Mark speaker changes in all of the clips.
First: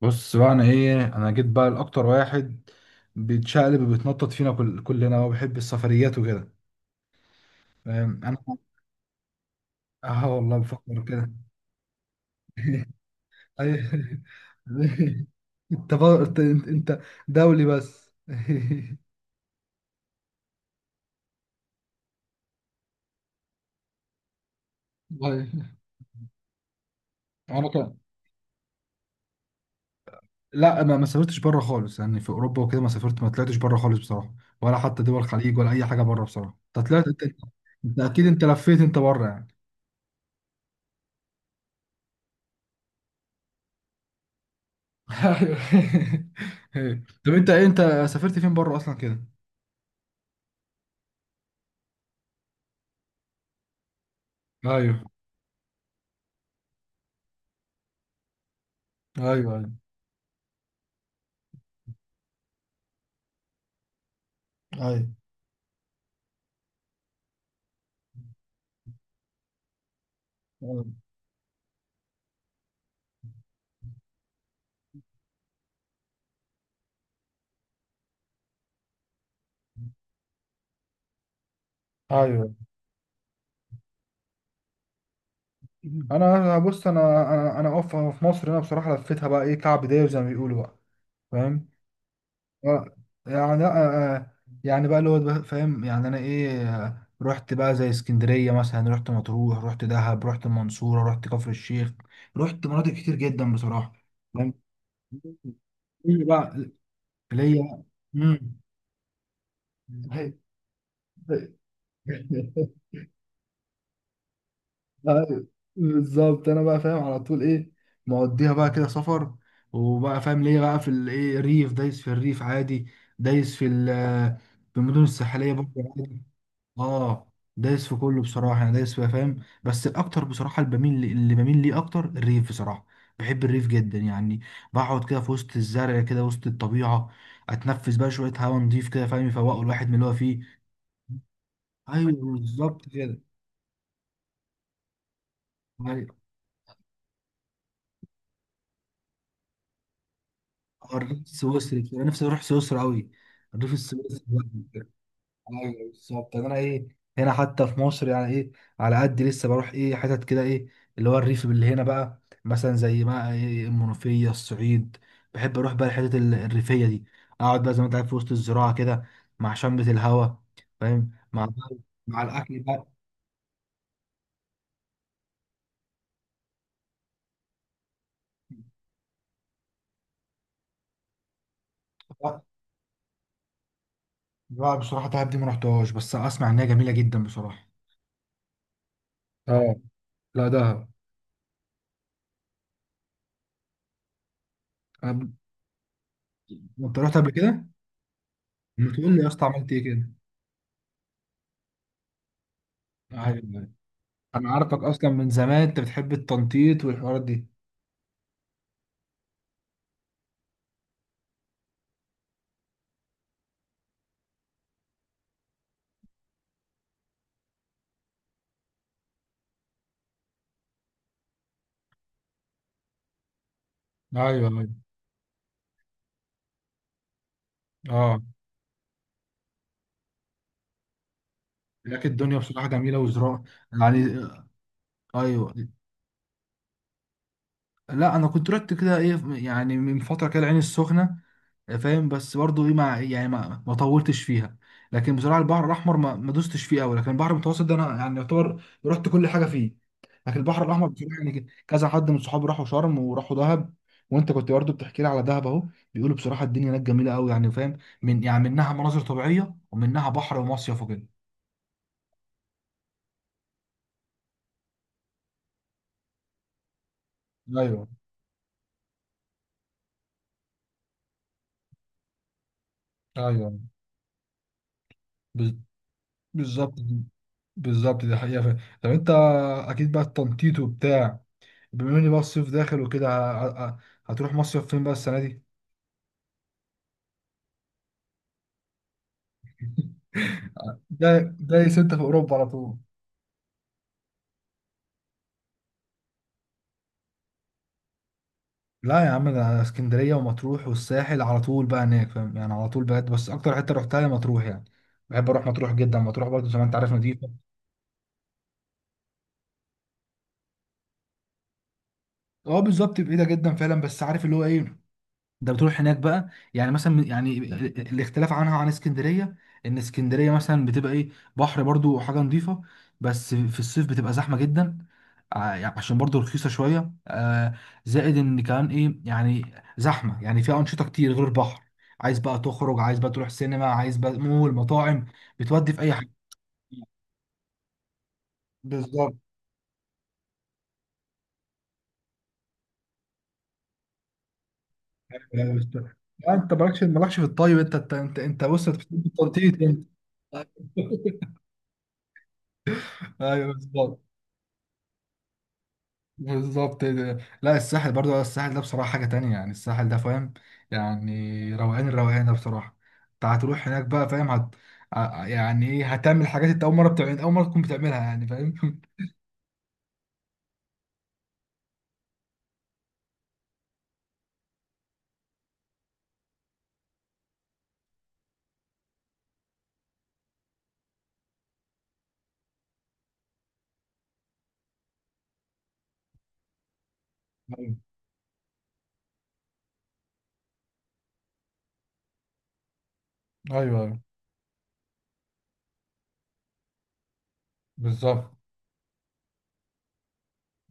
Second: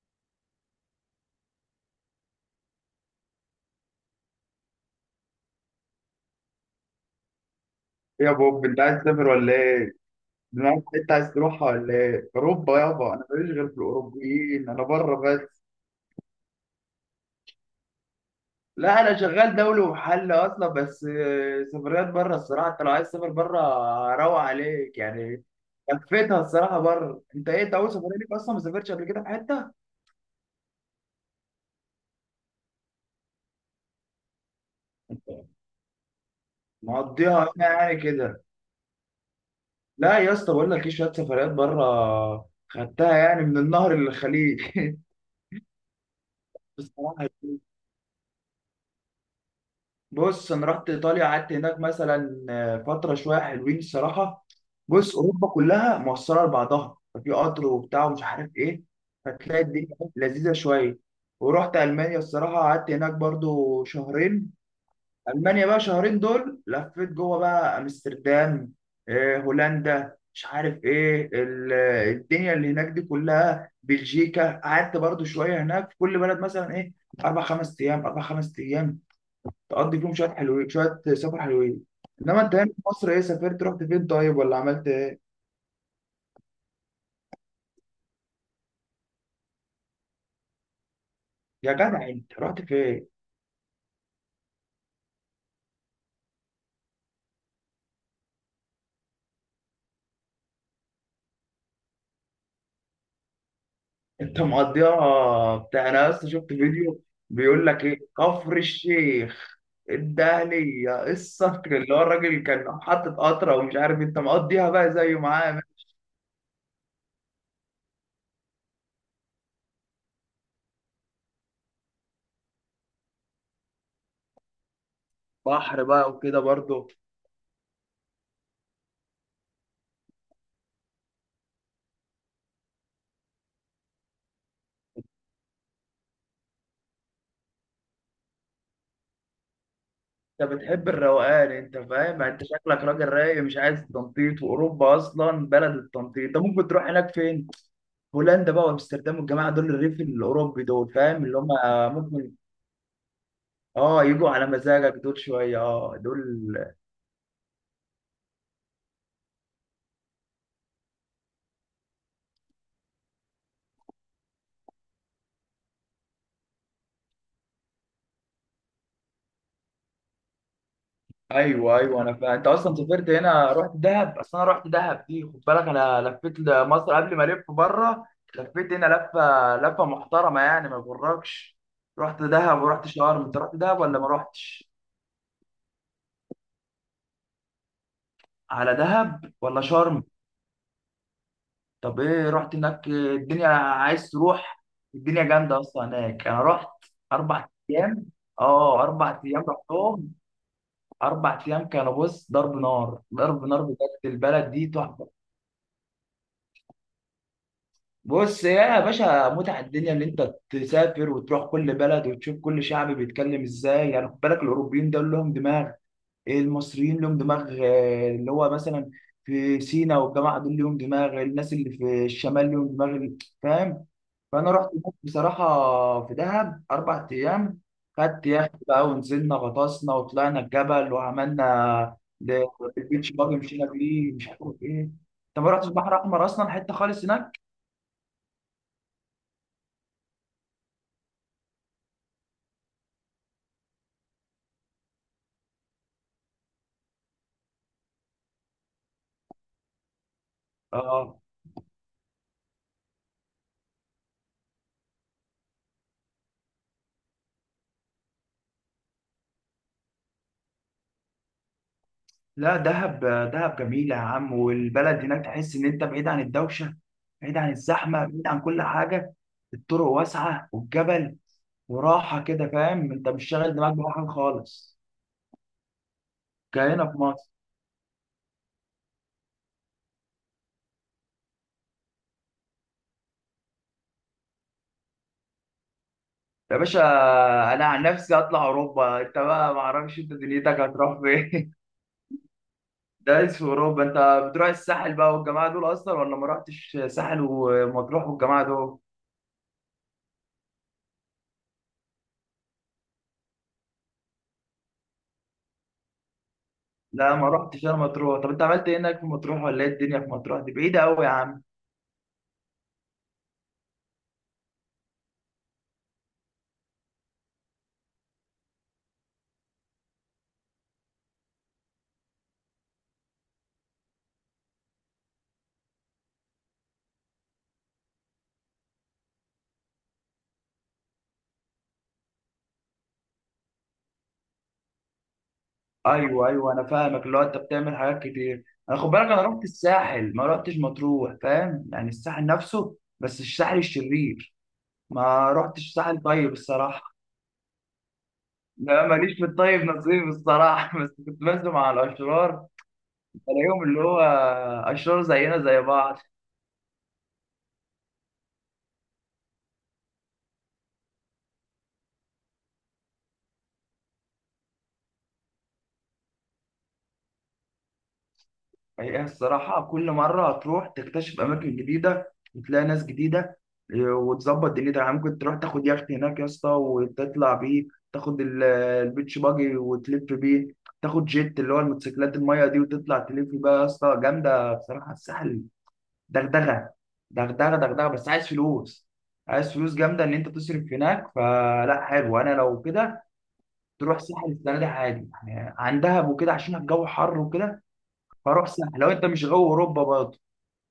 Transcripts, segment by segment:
Speaker 1: بص بقى، انا انا جيت بقى لاكتر واحد بيتشقلب وبيتنطط فينا كلنا وبيحب السفريات وكده. فاهم
Speaker 2: إيه يا
Speaker 1: انا.
Speaker 2: بوب انت عايز تسافر ولا ايه؟
Speaker 1: اه والله،
Speaker 2: دماغك
Speaker 1: بفكر
Speaker 2: انت
Speaker 1: كده.
Speaker 2: عايز تروحها ولا ايه؟ اوروبا يابا انا ماليش غير في
Speaker 1: أي-
Speaker 2: الاوروبيين انا بره بس.
Speaker 1: انت بقى انت انت أنت دولي بس.
Speaker 2: لا انا شغال دولي ومحل اصلا بس سفريات بره الصراحه انت لو عايز تسافر بره روق عليك يعني.
Speaker 1: والله،
Speaker 2: لفيتها الصراحه بره، انت ايه
Speaker 1: انا
Speaker 2: انت اول
Speaker 1: كده.
Speaker 2: سفريه ليك اصلا ما سافرتش قبل كده في حته؟
Speaker 1: لا، ما سافرتش بره خالص، يعني في اوروبا وكده، ما طلعتش بره خالص بصراحه. ولا حتى دول
Speaker 2: انت
Speaker 1: الخليج ولا اي حاجه بره بصراحه. انت
Speaker 2: مقضيها هنا
Speaker 1: انت
Speaker 2: يعني
Speaker 1: اكيد
Speaker 2: كده.
Speaker 1: انت لفيت انت بره يعني.
Speaker 2: لا يا اسطى، بقول لك ايه، شويه سفريات بره خدتها يعني من النهر للخليج
Speaker 1: ايوه. أيوة.
Speaker 2: بصراحه
Speaker 1: طب انت سافرت فين بره اصلا كده؟
Speaker 2: بص انا رحت ايطاليا قعدت هناك مثلا فتره شويه حلوين الصراحه.
Speaker 1: ايوه،
Speaker 2: بص اوروبا كلها موصله لبعضها ففي قطر وبتاع ومش عارف ايه،
Speaker 1: ايوه،
Speaker 2: فتلاقي
Speaker 1: ايوه،
Speaker 2: الدنيا لذيذه شويه. ورحت المانيا الصراحه قعدت هناك برضو شهرين. المانيا بقى شهرين دول لفيت جوه بقى امستردام، هولندا مش عارف
Speaker 1: ايوه،
Speaker 2: ايه الدنيا اللي هناك دي كلها، بلجيكا قعدت برضو شويه هناك، في كل بلد مثلا ايه، اربع خمس ايام اربع خمس ايام تقضي فيهم شويه حلوين، شويه سفر حلوين. انما
Speaker 1: ايوه.
Speaker 2: انت هنا في مصر ايه سافرت، رحت فين طيب ولا عملت ايه؟
Speaker 1: بص، انا اقف في مصر. انا بصراحه لفيتها بقى ايه، كعب داير زي ما بيقولوا بقى. فاهم.
Speaker 2: يا جدع انت رحت
Speaker 1: آه،
Speaker 2: فين؟
Speaker 1: يعني يعني بقى فاهم يعني انا ايه. رحت بقى زي اسكندريه مثلا، رحت مطروح، رحت دهب، رحت المنصوره، رحت كفر الشيخ. رحت مناطق كتير جدا بصراحه.
Speaker 2: انت
Speaker 1: فاهم.
Speaker 2: مقضيها بتاع، انا
Speaker 1: ليا
Speaker 2: اصلا شفت
Speaker 1: بقى
Speaker 2: فيديو بيقول
Speaker 1: ليا
Speaker 2: لك ايه
Speaker 1: مم.
Speaker 2: كفر الشيخ، الدهلية الصقر اللي هو الراجل
Speaker 1: أيوة،
Speaker 2: كان حاطط قطرة ومش عارف، انت مقضيها بقى زيه معاه؟
Speaker 1: بالظبط. انا بقى فاهم على طول ايه، مقضيها بقى كده سفر. وبقى فاهم ليه بقى، في الايه ريف، دايس في الريف عادي، دايس في ال- في المدن الساحليه برضه
Speaker 2: بحر بقى
Speaker 1: عادي.
Speaker 2: وكده برضه.
Speaker 1: اه، دايس في كله بصراحه. انا دايس فيها فاهم، بس الاكتر بصراحه اللي بميل ليه اكتر الريف بصراحه. بحب الريف جدا يعني، بقعد كده في وسط الزرع كده، وسط الطبيعه، اتنفس بقى شويه هواء نضيف كده. فاهم، يفوقوا الواحد من اللي هو فيه.
Speaker 2: انت بتحب الروقان انت،
Speaker 1: ايوه
Speaker 2: فاهم يعني انت شكلك
Speaker 1: بالظبط
Speaker 2: راجل
Speaker 1: كده.
Speaker 2: رايق مش عايز تنطيط، واوروبا اصلا بلد التنطيط، انت ممكن تروح هناك فين؟ هولندا بقى وامستردام والجماعه دول، الريف الاوروبي دول،
Speaker 1: الريف
Speaker 2: فاهم اللي هم
Speaker 1: السويسري كده. انا نفسي
Speaker 2: ممكن
Speaker 1: اروح سويسرا قوي. الريف
Speaker 2: اه
Speaker 1: السويسري
Speaker 2: يجوا على
Speaker 1: بقى.
Speaker 2: مزاجك دول، شويه
Speaker 1: ايوه
Speaker 2: اه دول.
Speaker 1: بالظبط. انا ايه، هنا حتى في مصر يعني ايه، على قد لسه بروح ايه حتت كده، ايه اللي هو الريف اللي هنا بقى، مثلا زي ما ايه المنوفيه، الصعيد. بحب اروح بقى الحتت الريفيه دي. اقعد بقى زي ما انت عارف في وسط الزراعه كده، مع شمة الهوا. فاهم، مع
Speaker 2: ايوه ايوه انا
Speaker 1: مع
Speaker 2: فاهم، انت
Speaker 1: الاكل
Speaker 2: اصلا
Speaker 1: بقى.
Speaker 2: سافرت هنا رحت دهب، اصل انا رحت دهب دي، خد بالك انا لفيت مصر قبل ما الف بره، لفيت هنا لفه لفه محترمه يعني ما يغركش. رحت دهب ورحت شرم، انت رحت دهب ولا ما رحتش؟
Speaker 1: بقى بصراحه دهب دي ما رحتهاش، بس اسمع ان هي جميله جدا بصراحه.
Speaker 2: على دهب ولا
Speaker 1: اه،
Speaker 2: شرم؟
Speaker 1: لا دهب.
Speaker 2: طب ايه رحت هناك، الدنيا عايز تروح، الدنيا
Speaker 1: أنا-
Speaker 2: جامده اصلا هناك، انا رحت
Speaker 1: انت رحت قبل
Speaker 2: اربع
Speaker 1: كده؟
Speaker 2: ايام. اه
Speaker 1: ما تقول
Speaker 2: اربع
Speaker 1: لي يا
Speaker 2: ايام
Speaker 1: اسطى عملت ايه كده.
Speaker 2: رحتهم. اربع ايام كانوا، بص ضرب نار ضرب نار
Speaker 1: ايوه.
Speaker 2: بجد،
Speaker 1: انا
Speaker 2: البلد دي
Speaker 1: عارفك اصلا
Speaker 2: تحفه.
Speaker 1: من زمان، انت بتحب التنطيط والحوارات دي.
Speaker 2: بص يا باشا، متعه الدنيا ان انت تسافر وتروح كل بلد وتشوف كل شعب بيتكلم ازاي، يعني خد بالك الاوروبيين دول لهم دماغ، المصريين لهم دماغ، اللي هو مثلا في سينا والجماعه دول لهم دماغ، الناس اللي في الشمال لهم دماغ، فاهم؟
Speaker 1: ايوه
Speaker 2: فانا
Speaker 1: ايوه،
Speaker 2: رحت هناك بصراحه في دهب اربع ايام،
Speaker 1: اه.
Speaker 2: خدت يخت بقى ونزلنا غطسنا وطلعنا الجبل وعملنا
Speaker 1: لكن الدنيا بصراحه جميله
Speaker 2: البيتش باجي
Speaker 1: وزراعه.
Speaker 2: مشينا
Speaker 1: يعني
Speaker 2: بيه مش عارف ايه، انت ما
Speaker 1: ايوه.
Speaker 2: رحتش البحر الاحمر اصلا، حته خالص هناك.
Speaker 1: لا انا كنت رحت كده ايه، يعني من فتره كده العين السخنه. فاهم، بس برضو ايه، ما يعني ما طولتش فيها. لكن بصراحه البحر الاحمر ما دوستش فيه قوي. لكن البحر المتوسط ده انا يعني يعتبر رحت كل حاجه فيه. لكن البحر الاحمر بصراحه،
Speaker 2: اه.
Speaker 1: يعني كذا حد من صحابي راحوا شرم وراحوا دهب، وانت كنت برضو بتحكي لي على دهب اهو. بيقولوا بصراحه الدنيا هناك جميله قوي، يعني فاهم، يعني منها مناظر طبيعيه ومنها بحر ومصيف وكده.
Speaker 2: لا دهب. دهب جميلة يا عم، والبلد هناك تحس إن أنت بعيد عن الدوشة، بعيد عن
Speaker 1: ايوه
Speaker 2: الزحمة، بعيد عن كل حاجة. الطرق واسعة، والجبل وراحة كده، فاهم أنت مش شاغل
Speaker 1: ايوه.
Speaker 2: دماغك بأي حاجة خالص،
Speaker 1: بز- بالظبط.
Speaker 2: كهنا في مصر.
Speaker 1: بالظبط دي حقيقة فعلا. طب انت اكيد بقى التنطيط وبتاع، بما اني بقى الصيف داخل وكده، هتروح مصيف فين بقى السنه دي؟
Speaker 2: يا باشا أنا عن نفسي أطلع أوروبا، أنت بقى معرفش أنت دنيتك هتروح
Speaker 1: جاي
Speaker 2: فين.
Speaker 1: جاي ستة في اوروبا على طول.
Speaker 2: دايس في أوروبا. أنت بتروح الساحل بقى والجماعة دول أصلا ولا ما رحتش ساحل ومطروح والجماعة دول؟
Speaker 1: لا يا عم، انا اسكندريه ومطروح والساحل على طول بقى هناك، فاهم يعني على طول بجد، بس اكتر حته رحتها هي مطروح يعني. بحب اروح مطروح جدا، مطروح برضه زي ما انت عارف
Speaker 2: لا ما
Speaker 1: نضيفه.
Speaker 2: رحتش أنا مطروح، طب أنت عملت إيه هناك في مطروح، ولا إيه الدنيا في مطروح؟ دي بعيدة أوي يا عم.
Speaker 1: اه بالظبط، بعيده جدا فعلا. بس عارف اللي هو ايه، ده بتروح هناك بقى يعني مثلا، يعني الاختلاف عن اسكندريه، ان اسكندريه مثلا بتبقى ايه، بحر برضو وحاجه نظيفه، بس في الصيف بتبقى زحمه جدا. يعني عشان برضو رخيصه شويه، زائد ان كمان ايه يعني، زحمه يعني فيها انشطه كتير غير البحر. عايز بقى تخرج، عايز بقى تروح سينما، عايز بقى مول، مطاعم، بتودي في اي حاجه.
Speaker 2: ايوه ايوه انا فاهمك، اللي هو انت بتعمل حاجات كتير. انا خد بالك،
Speaker 1: بالظبط.
Speaker 2: انا رحت الساحل ما رحتش مطروح، فاهم يعني الساحل نفسه، بس الساحل الشرير. ما
Speaker 1: يعني
Speaker 2: رحتش ساحل طيب
Speaker 1: يعني انت مالكش
Speaker 2: الصراحه.
Speaker 1: مالكش في الطيب. انت بص، انت
Speaker 2: لا
Speaker 1: في
Speaker 2: ماليش في الطيب
Speaker 1: التنطيط انت.
Speaker 2: نصيب الصراحه بس كنت بنزل مع الاشرار،
Speaker 1: ايوه
Speaker 2: بلاقيهم اللي هو
Speaker 1: بالظبط.
Speaker 2: اشرار زينا زي بعض.
Speaker 1: بالظبط ده. لا الساحل برضو، الساحل ده بصراحة حاجة تانية، يعني الساحل ده فاهم، يعني روقان. الروقان ده بصراحة، انت هتروح هناك بقى فاهم يعني ايه، هتعمل حاجات انت أول مرة، تكون بتعملها يعني فاهم.
Speaker 2: هي الصراحة كل مرة هتروح تكتشف أماكن جديدة، وتلاقي ناس جديدة، إيه، وتظبط دنيتك، يعني ممكن تروح تاخد يخت هناك يا اسطى وتطلع بيه، تاخد البيتش باجي وتلف بيه، تاخد جيت اللي هو الموتوسيكلات المية دي وتطلع تلف بقى، يا اسطى جامدة بصراحة الساحل، دغدغة دغدغة
Speaker 1: ايوه
Speaker 2: دغدغة، بس عايز فلوس، عايز فلوس جامدة إن أنت تصرف هناك. فلا حلو أنا لو كده
Speaker 1: ايوه.
Speaker 2: تروح
Speaker 1: أيوة،
Speaker 2: ساحل السنة دي عادي، يعني عن دهب وكده عشان الجو حر وكده.
Speaker 1: بالظبط.
Speaker 2: فروح ساحل لو أنت مش جو أوروبا برضه.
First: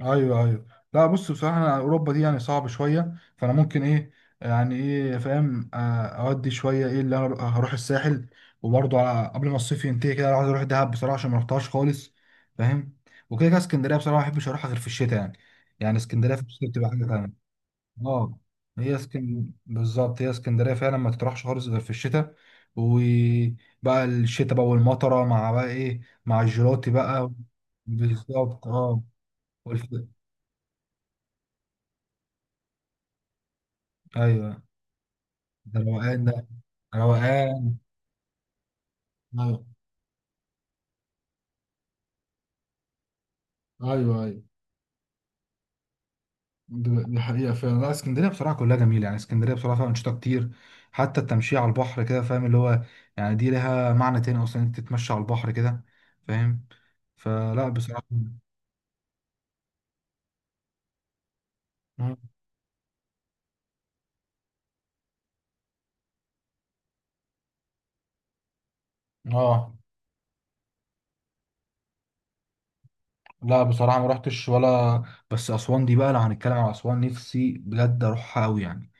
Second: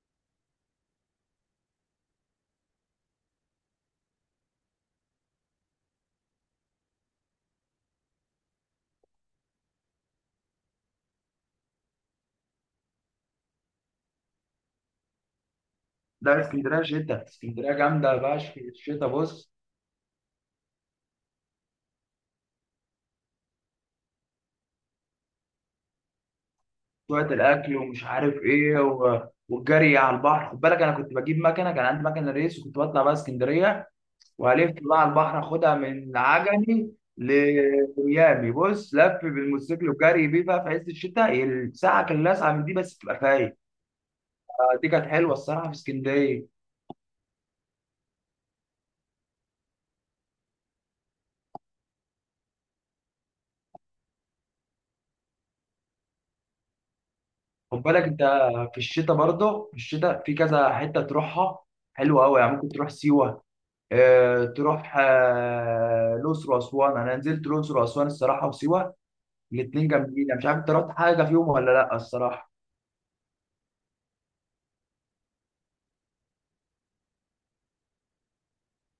Speaker 1: ايوه ايوه. لا بص بصراحه انا اوروبا دي يعني صعب شويه، فانا ممكن ايه يعني ايه فاهم، اودي شويه ايه اللي انا هروح الساحل. وبرضه على قبل ما الصيف ينتهي كده، انا عايز اروح دهب بصراحه، عشان ما رحتهاش خالص فاهم. وكده كده اسكندريه بصراحه ما بحبش اروحها غير في الشتاء يعني، يعني اسكندريه
Speaker 2: لا
Speaker 1: في الشتاء
Speaker 2: اسكندريه
Speaker 1: بتبقى حاجه
Speaker 2: شتا،
Speaker 1: تانيه.
Speaker 2: اسكندريه جامده
Speaker 1: اه،
Speaker 2: باش في
Speaker 1: هي
Speaker 2: الشتا، بص
Speaker 1: بالظبط هي اسكندريه فعلا ما تروحش خالص غير في الشتاء. وبقى الشتاء بقى والمطره، مع بقى ايه، مع الجيلاتي
Speaker 2: بتوعة
Speaker 1: بقى.
Speaker 2: الاكل ومش عارف
Speaker 1: بالظبط
Speaker 2: ايه،
Speaker 1: اه.
Speaker 2: و... والجري على البحر، خد بالك انا كنت بجيب مكنه، كان عندي مكنه ريس، وكنت بطلع بقى اسكندريه
Speaker 1: ايوه،
Speaker 2: والف بقى على البحر، اخدها
Speaker 1: ده
Speaker 2: من
Speaker 1: روقان، ده
Speaker 2: عجمي
Speaker 1: روقان.
Speaker 2: لميامي، بص لف
Speaker 1: ايوه
Speaker 2: بالموتوسيكل وجري بيه بقى في عز الشتاء، الساعه كان لاسعه من دي، بس تبقى فايق.
Speaker 1: ايوه ايوه.
Speaker 2: دي كانت حلوه الصراحه في اسكندريه.
Speaker 1: دي حقيقه فعلا. لا اسكندريه بصراحه كلها جميله، يعني اسكندريه بصراحه فيها انشطه كتير. حتى التمشيه على البحر كده فاهم اللي هو، يعني دي لها معنى تاني اصلا، انت تتمشى على البحر كده. فاهم. فلا
Speaker 2: خد
Speaker 1: بصراحه.
Speaker 2: بالك انت في الشتاء برضه، في الشتاء في كذا حته تروحها
Speaker 1: مم.
Speaker 2: حلوه قوي، يعني ممكن تروح سيوه، تروح الأقصر وأسوان. أنا نزلت الأقصر وأسوان الصراحة وسيوة،
Speaker 1: اه
Speaker 2: الاتنين جامدين، أنا مش عارف أنت رحت حاجة فيهم ولا لأ الصراحة.
Speaker 1: لا بصراحه ما رحتش ولا. بس اسوان دي بقى، لو هنتكلم على اسوان، نفسي بجد اروحها قوي يعني.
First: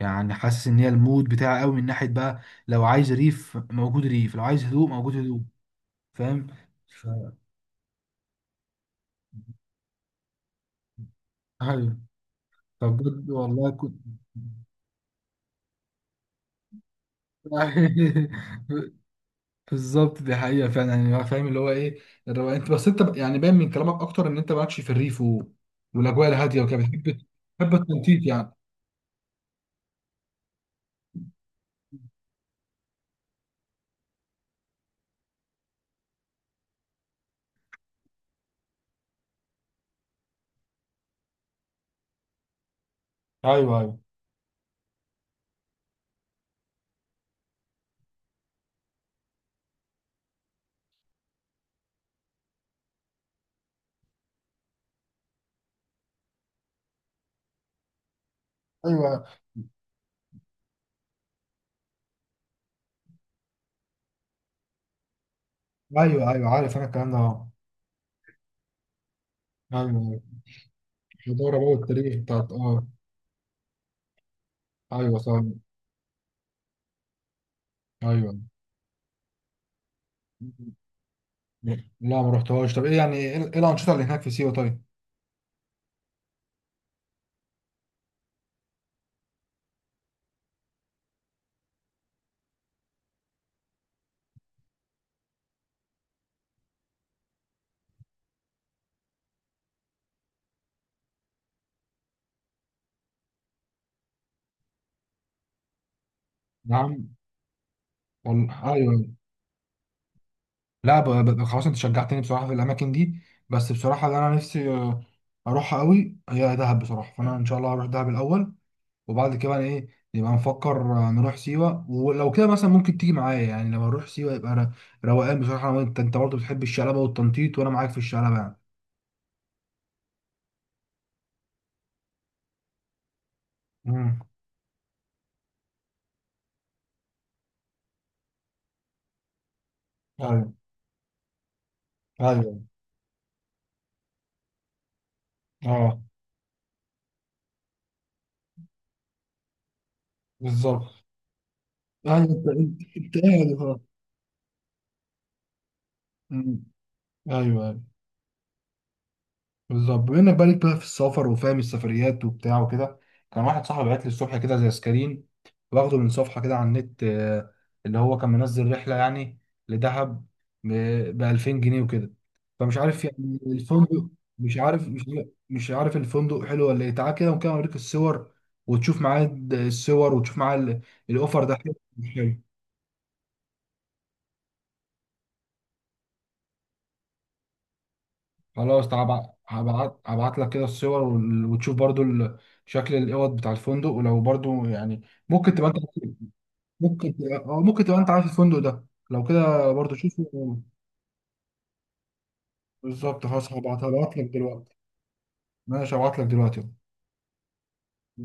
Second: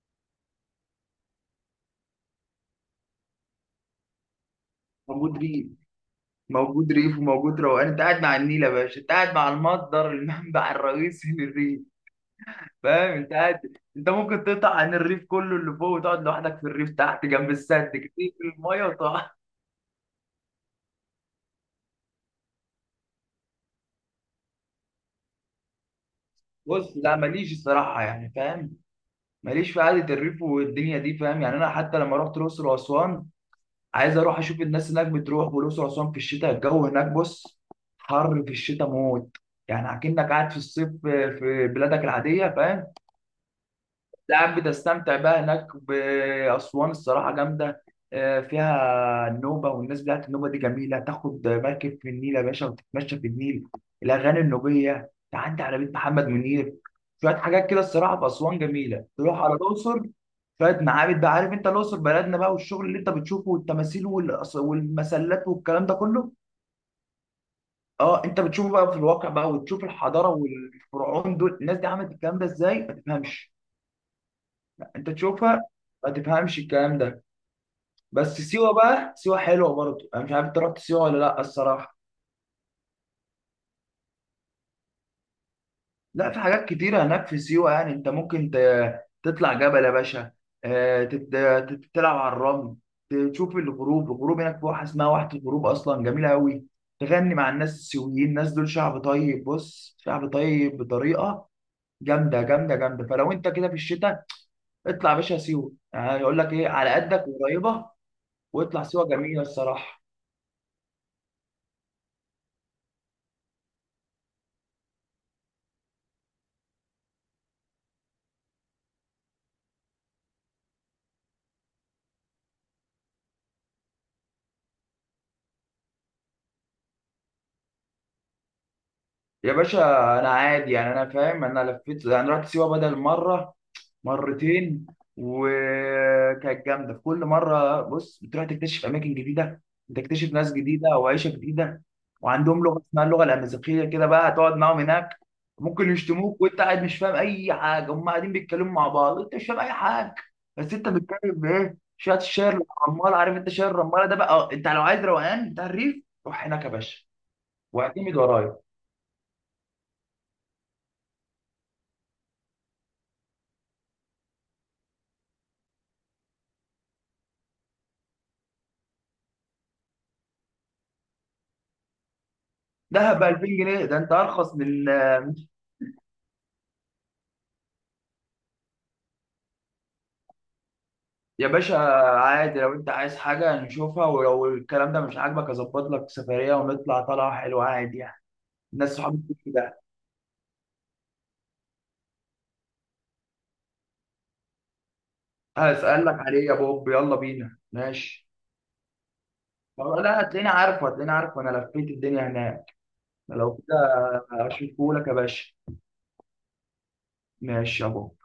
Speaker 1: يعني حاسس ان هي المود بتاعي قوي من ناحيه بقى، لو عايز ريف موجود ريف، لو عايز هدوء موجود
Speaker 2: موجود
Speaker 1: هدوء.
Speaker 2: ريف،
Speaker 1: فاهم.
Speaker 2: موجود ريف وموجود روقان، أنت قاعد مع النيل يا باشا، أنت قاعد مع المصدر، المنبع الرئيسي للريف،
Speaker 1: ايوه، طب
Speaker 2: فاهم
Speaker 1: بجد
Speaker 2: أنت قاعد،
Speaker 1: والله كنت.
Speaker 2: أنت ممكن تقطع عن الريف كله اللي فوق وتقعد لوحدك في الريف تحت جنب السد، كتير في المية وتقعد.
Speaker 1: بالظبط دي حقيقة فعلا. يعني هو فاهم اللي هو ايه، الروقان، انت بس يعني باين من كلامك اكتر ان انت مالكش في الريف و... والاجواء الهادية وكده،
Speaker 2: بص
Speaker 1: بتحب
Speaker 2: لا ماليش
Speaker 1: بتحب
Speaker 2: الصراحة
Speaker 1: التنطيط
Speaker 2: يعني
Speaker 1: يعني.
Speaker 2: فاهم، ماليش في قعدة الريف والدنيا دي، فاهم يعني أنا حتى لما رحت الأقصر وأسوان، عايز اروح اشوف الناس هناك بتروح، والاقصر واسوان في الشتاء الجو هناك، بص حر في الشتاء موت، يعني اكنك قاعد في الصيف في بلادك العاديه فاهم.
Speaker 1: ايوه، ايوه،
Speaker 2: لا يا عم بتستمتع بقى هناك، بأسوان الصراحة جامدة، فيها النوبة والناس بتاعت النوبة دي جميلة، تاخد مركب في النيل يا باشا وتتمشى في النيل، الأغاني النوبية تعدي على بيت محمد منير، شوية حاجات كده الصراحة في أسوان جميلة.
Speaker 1: ايوه،
Speaker 2: تروح على الأقصر شوية معابد بقى، عارف أنت الأقصر بلدنا بقى، والشغل اللي أنت بتشوفه والتماثيل والمسلات والكلام ده
Speaker 1: ايوه،
Speaker 2: كله.
Speaker 1: ايوه، عارف انا الكلام ده اه.
Speaker 2: أه أنت بتشوفه بقى في الواقع بقى، وتشوف
Speaker 1: ايوه ايوه.
Speaker 2: الحضارة والفرعون
Speaker 1: الحضارة
Speaker 2: دول،
Speaker 1: بقى
Speaker 2: الناس دي عملت
Speaker 1: والتاريخ
Speaker 2: الكلام ده
Speaker 1: بتاعت
Speaker 2: إزاي
Speaker 1: اه،
Speaker 2: ما تفهمش، انت
Speaker 1: ايوه صح.
Speaker 2: تشوفها ما تفهمش الكلام ده.
Speaker 1: ايوه
Speaker 2: بس سيوه بقى، سيوه حلوه برضه، انا مش عارف انت رحت سيوه ولا لا الصراحه.
Speaker 1: لا ما رحتهاش. طب يعني إيه الانشطة اللي هناك في سيوة طيب؟
Speaker 2: لا في حاجات كتيره هناك في سيوه، يعني انت ممكن تطلع جبل يا باشا، آه، تت- تلعب على الرمل، تشوف الغروب، الغروب هناك في واحه اسمها واحه الغروب اصلا جميله قوي، تغني مع الناس السيويين، الناس دول شعب طيب، بص شعب طيب بطريقه جامده جامده جامده. فلو انت كده في الشتاء اطلع يا باشا سيوه، يعني يقول لك ايه على
Speaker 1: نعم.
Speaker 2: قدك وقريبه،
Speaker 1: والله
Speaker 2: واطلع سيوه
Speaker 1: ايوه.
Speaker 2: جميله الصراحه.
Speaker 1: لا خلاص، انت شجعتني بصراحه في الاماكن دي. بس بصراحه اللي انا نفسي اروحها قوي هي دهب بصراحه، فانا ان شاء الله هروح دهب الاول. وبعد كده بقى ايه، نبقى نفكر نروح سيوه ولو كده مثلا. ممكن تيجي معايا، يعني لو هنروح سيوه يبقى روقان بصراحه، أنا وانت. انت برضه بتحب الشلبه والتنطيط، وانا معاك في الشلبه يعني.
Speaker 2: يا باشا انا عادي يعني انا فاهم انا لفيت يعني رحت سيوه بدل مره
Speaker 1: امم.
Speaker 2: مرتين وكانت جامده في كل مره بص بتروح تكتشف اماكن جديده بتكتشف
Speaker 1: ايوه
Speaker 2: ناس جديده وعيشه جديده
Speaker 1: ايوه
Speaker 2: وعندهم لغه اسمها اللغه الامازيغيه كده بقى هتقعد معاهم هناك ممكن
Speaker 1: اه
Speaker 2: يشتموك وانت قاعد مش فاهم اي حاجه هم قاعدين بيتكلموا مع بعض انت مش فاهم اي حاجه بس انت
Speaker 1: بالظبط.
Speaker 2: بتتكلم بايه شويه
Speaker 1: ايوه، انت
Speaker 2: الشعر
Speaker 1: انت
Speaker 2: الرمال
Speaker 1: أنت
Speaker 2: عارف انت
Speaker 1: قاعد
Speaker 2: شعر
Speaker 1: خلاص.
Speaker 2: الرماله ده بقى أه، انت لو عايز روقان بتاع الريف روح
Speaker 1: أمم،
Speaker 2: هناك يا باشا
Speaker 1: ايوه
Speaker 2: واعتمد ورايا
Speaker 1: بالظبط. بما انك بقالك بقى في السفر وفاهم السفريات وبتاع وكده، كان واحد صاحبي بعت لي الصبح كده زي سكرين، واخده من صفحه كده على النت، اللي هو كان منزل رحله يعني لدهب ب 2000 جنيه وكده. فمش عارف
Speaker 2: دهب ب
Speaker 1: يعني
Speaker 2: 2000 جنيه ده؟
Speaker 1: الفندق.
Speaker 2: انت ارخص
Speaker 1: مش عارف
Speaker 2: من.
Speaker 1: مش عارف مش عارف الفندق حلو ولا ايه. تعال كده ممكن اوريك الصور، وتشوف معاه الصور، وتشوف معاه الاوفر
Speaker 2: يا
Speaker 1: ده حلو
Speaker 2: باشا
Speaker 1: مش حلو.
Speaker 2: عادي لو انت عايز حاجه نشوفها، ولو الكلام ده مش عاجبك اظبط لك سفريه ونطلع طلعه حلوه عادي يعني،
Speaker 1: خلاص
Speaker 2: الناس
Speaker 1: تعب،
Speaker 2: صحابي كتير، ده
Speaker 1: هبعت لك كده الصور، وتشوف برضو شكل الاوض بتاع الفندق. ولو برضو يعني، ممكن تبقى انت،
Speaker 2: هسألك عليه يا بوب يلا بينا
Speaker 1: ممكن تبقى انت عارف
Speaker 2: ماشي.
Speaker 1: الفندق ده، لو كده
Speaker 2: طب
Speaker 1: برضو
Speaker 2: لا
Speaker 1: شوفه.
Speaker 2: هتلاقيني عارفه، هتلاقيني عارفه، انا لفيت الدنيا هناك،
Speaker 1: بالظبط خلاص،
Speaker 2: لو كده
Speaker 1: هبعت لك دلوقتي.
Speaker 2: اشوفهولك يا باشا.
Speaker 1: ماشي، هبعت لك دلوقتي.
Speaker 2: ماشي يا بوب.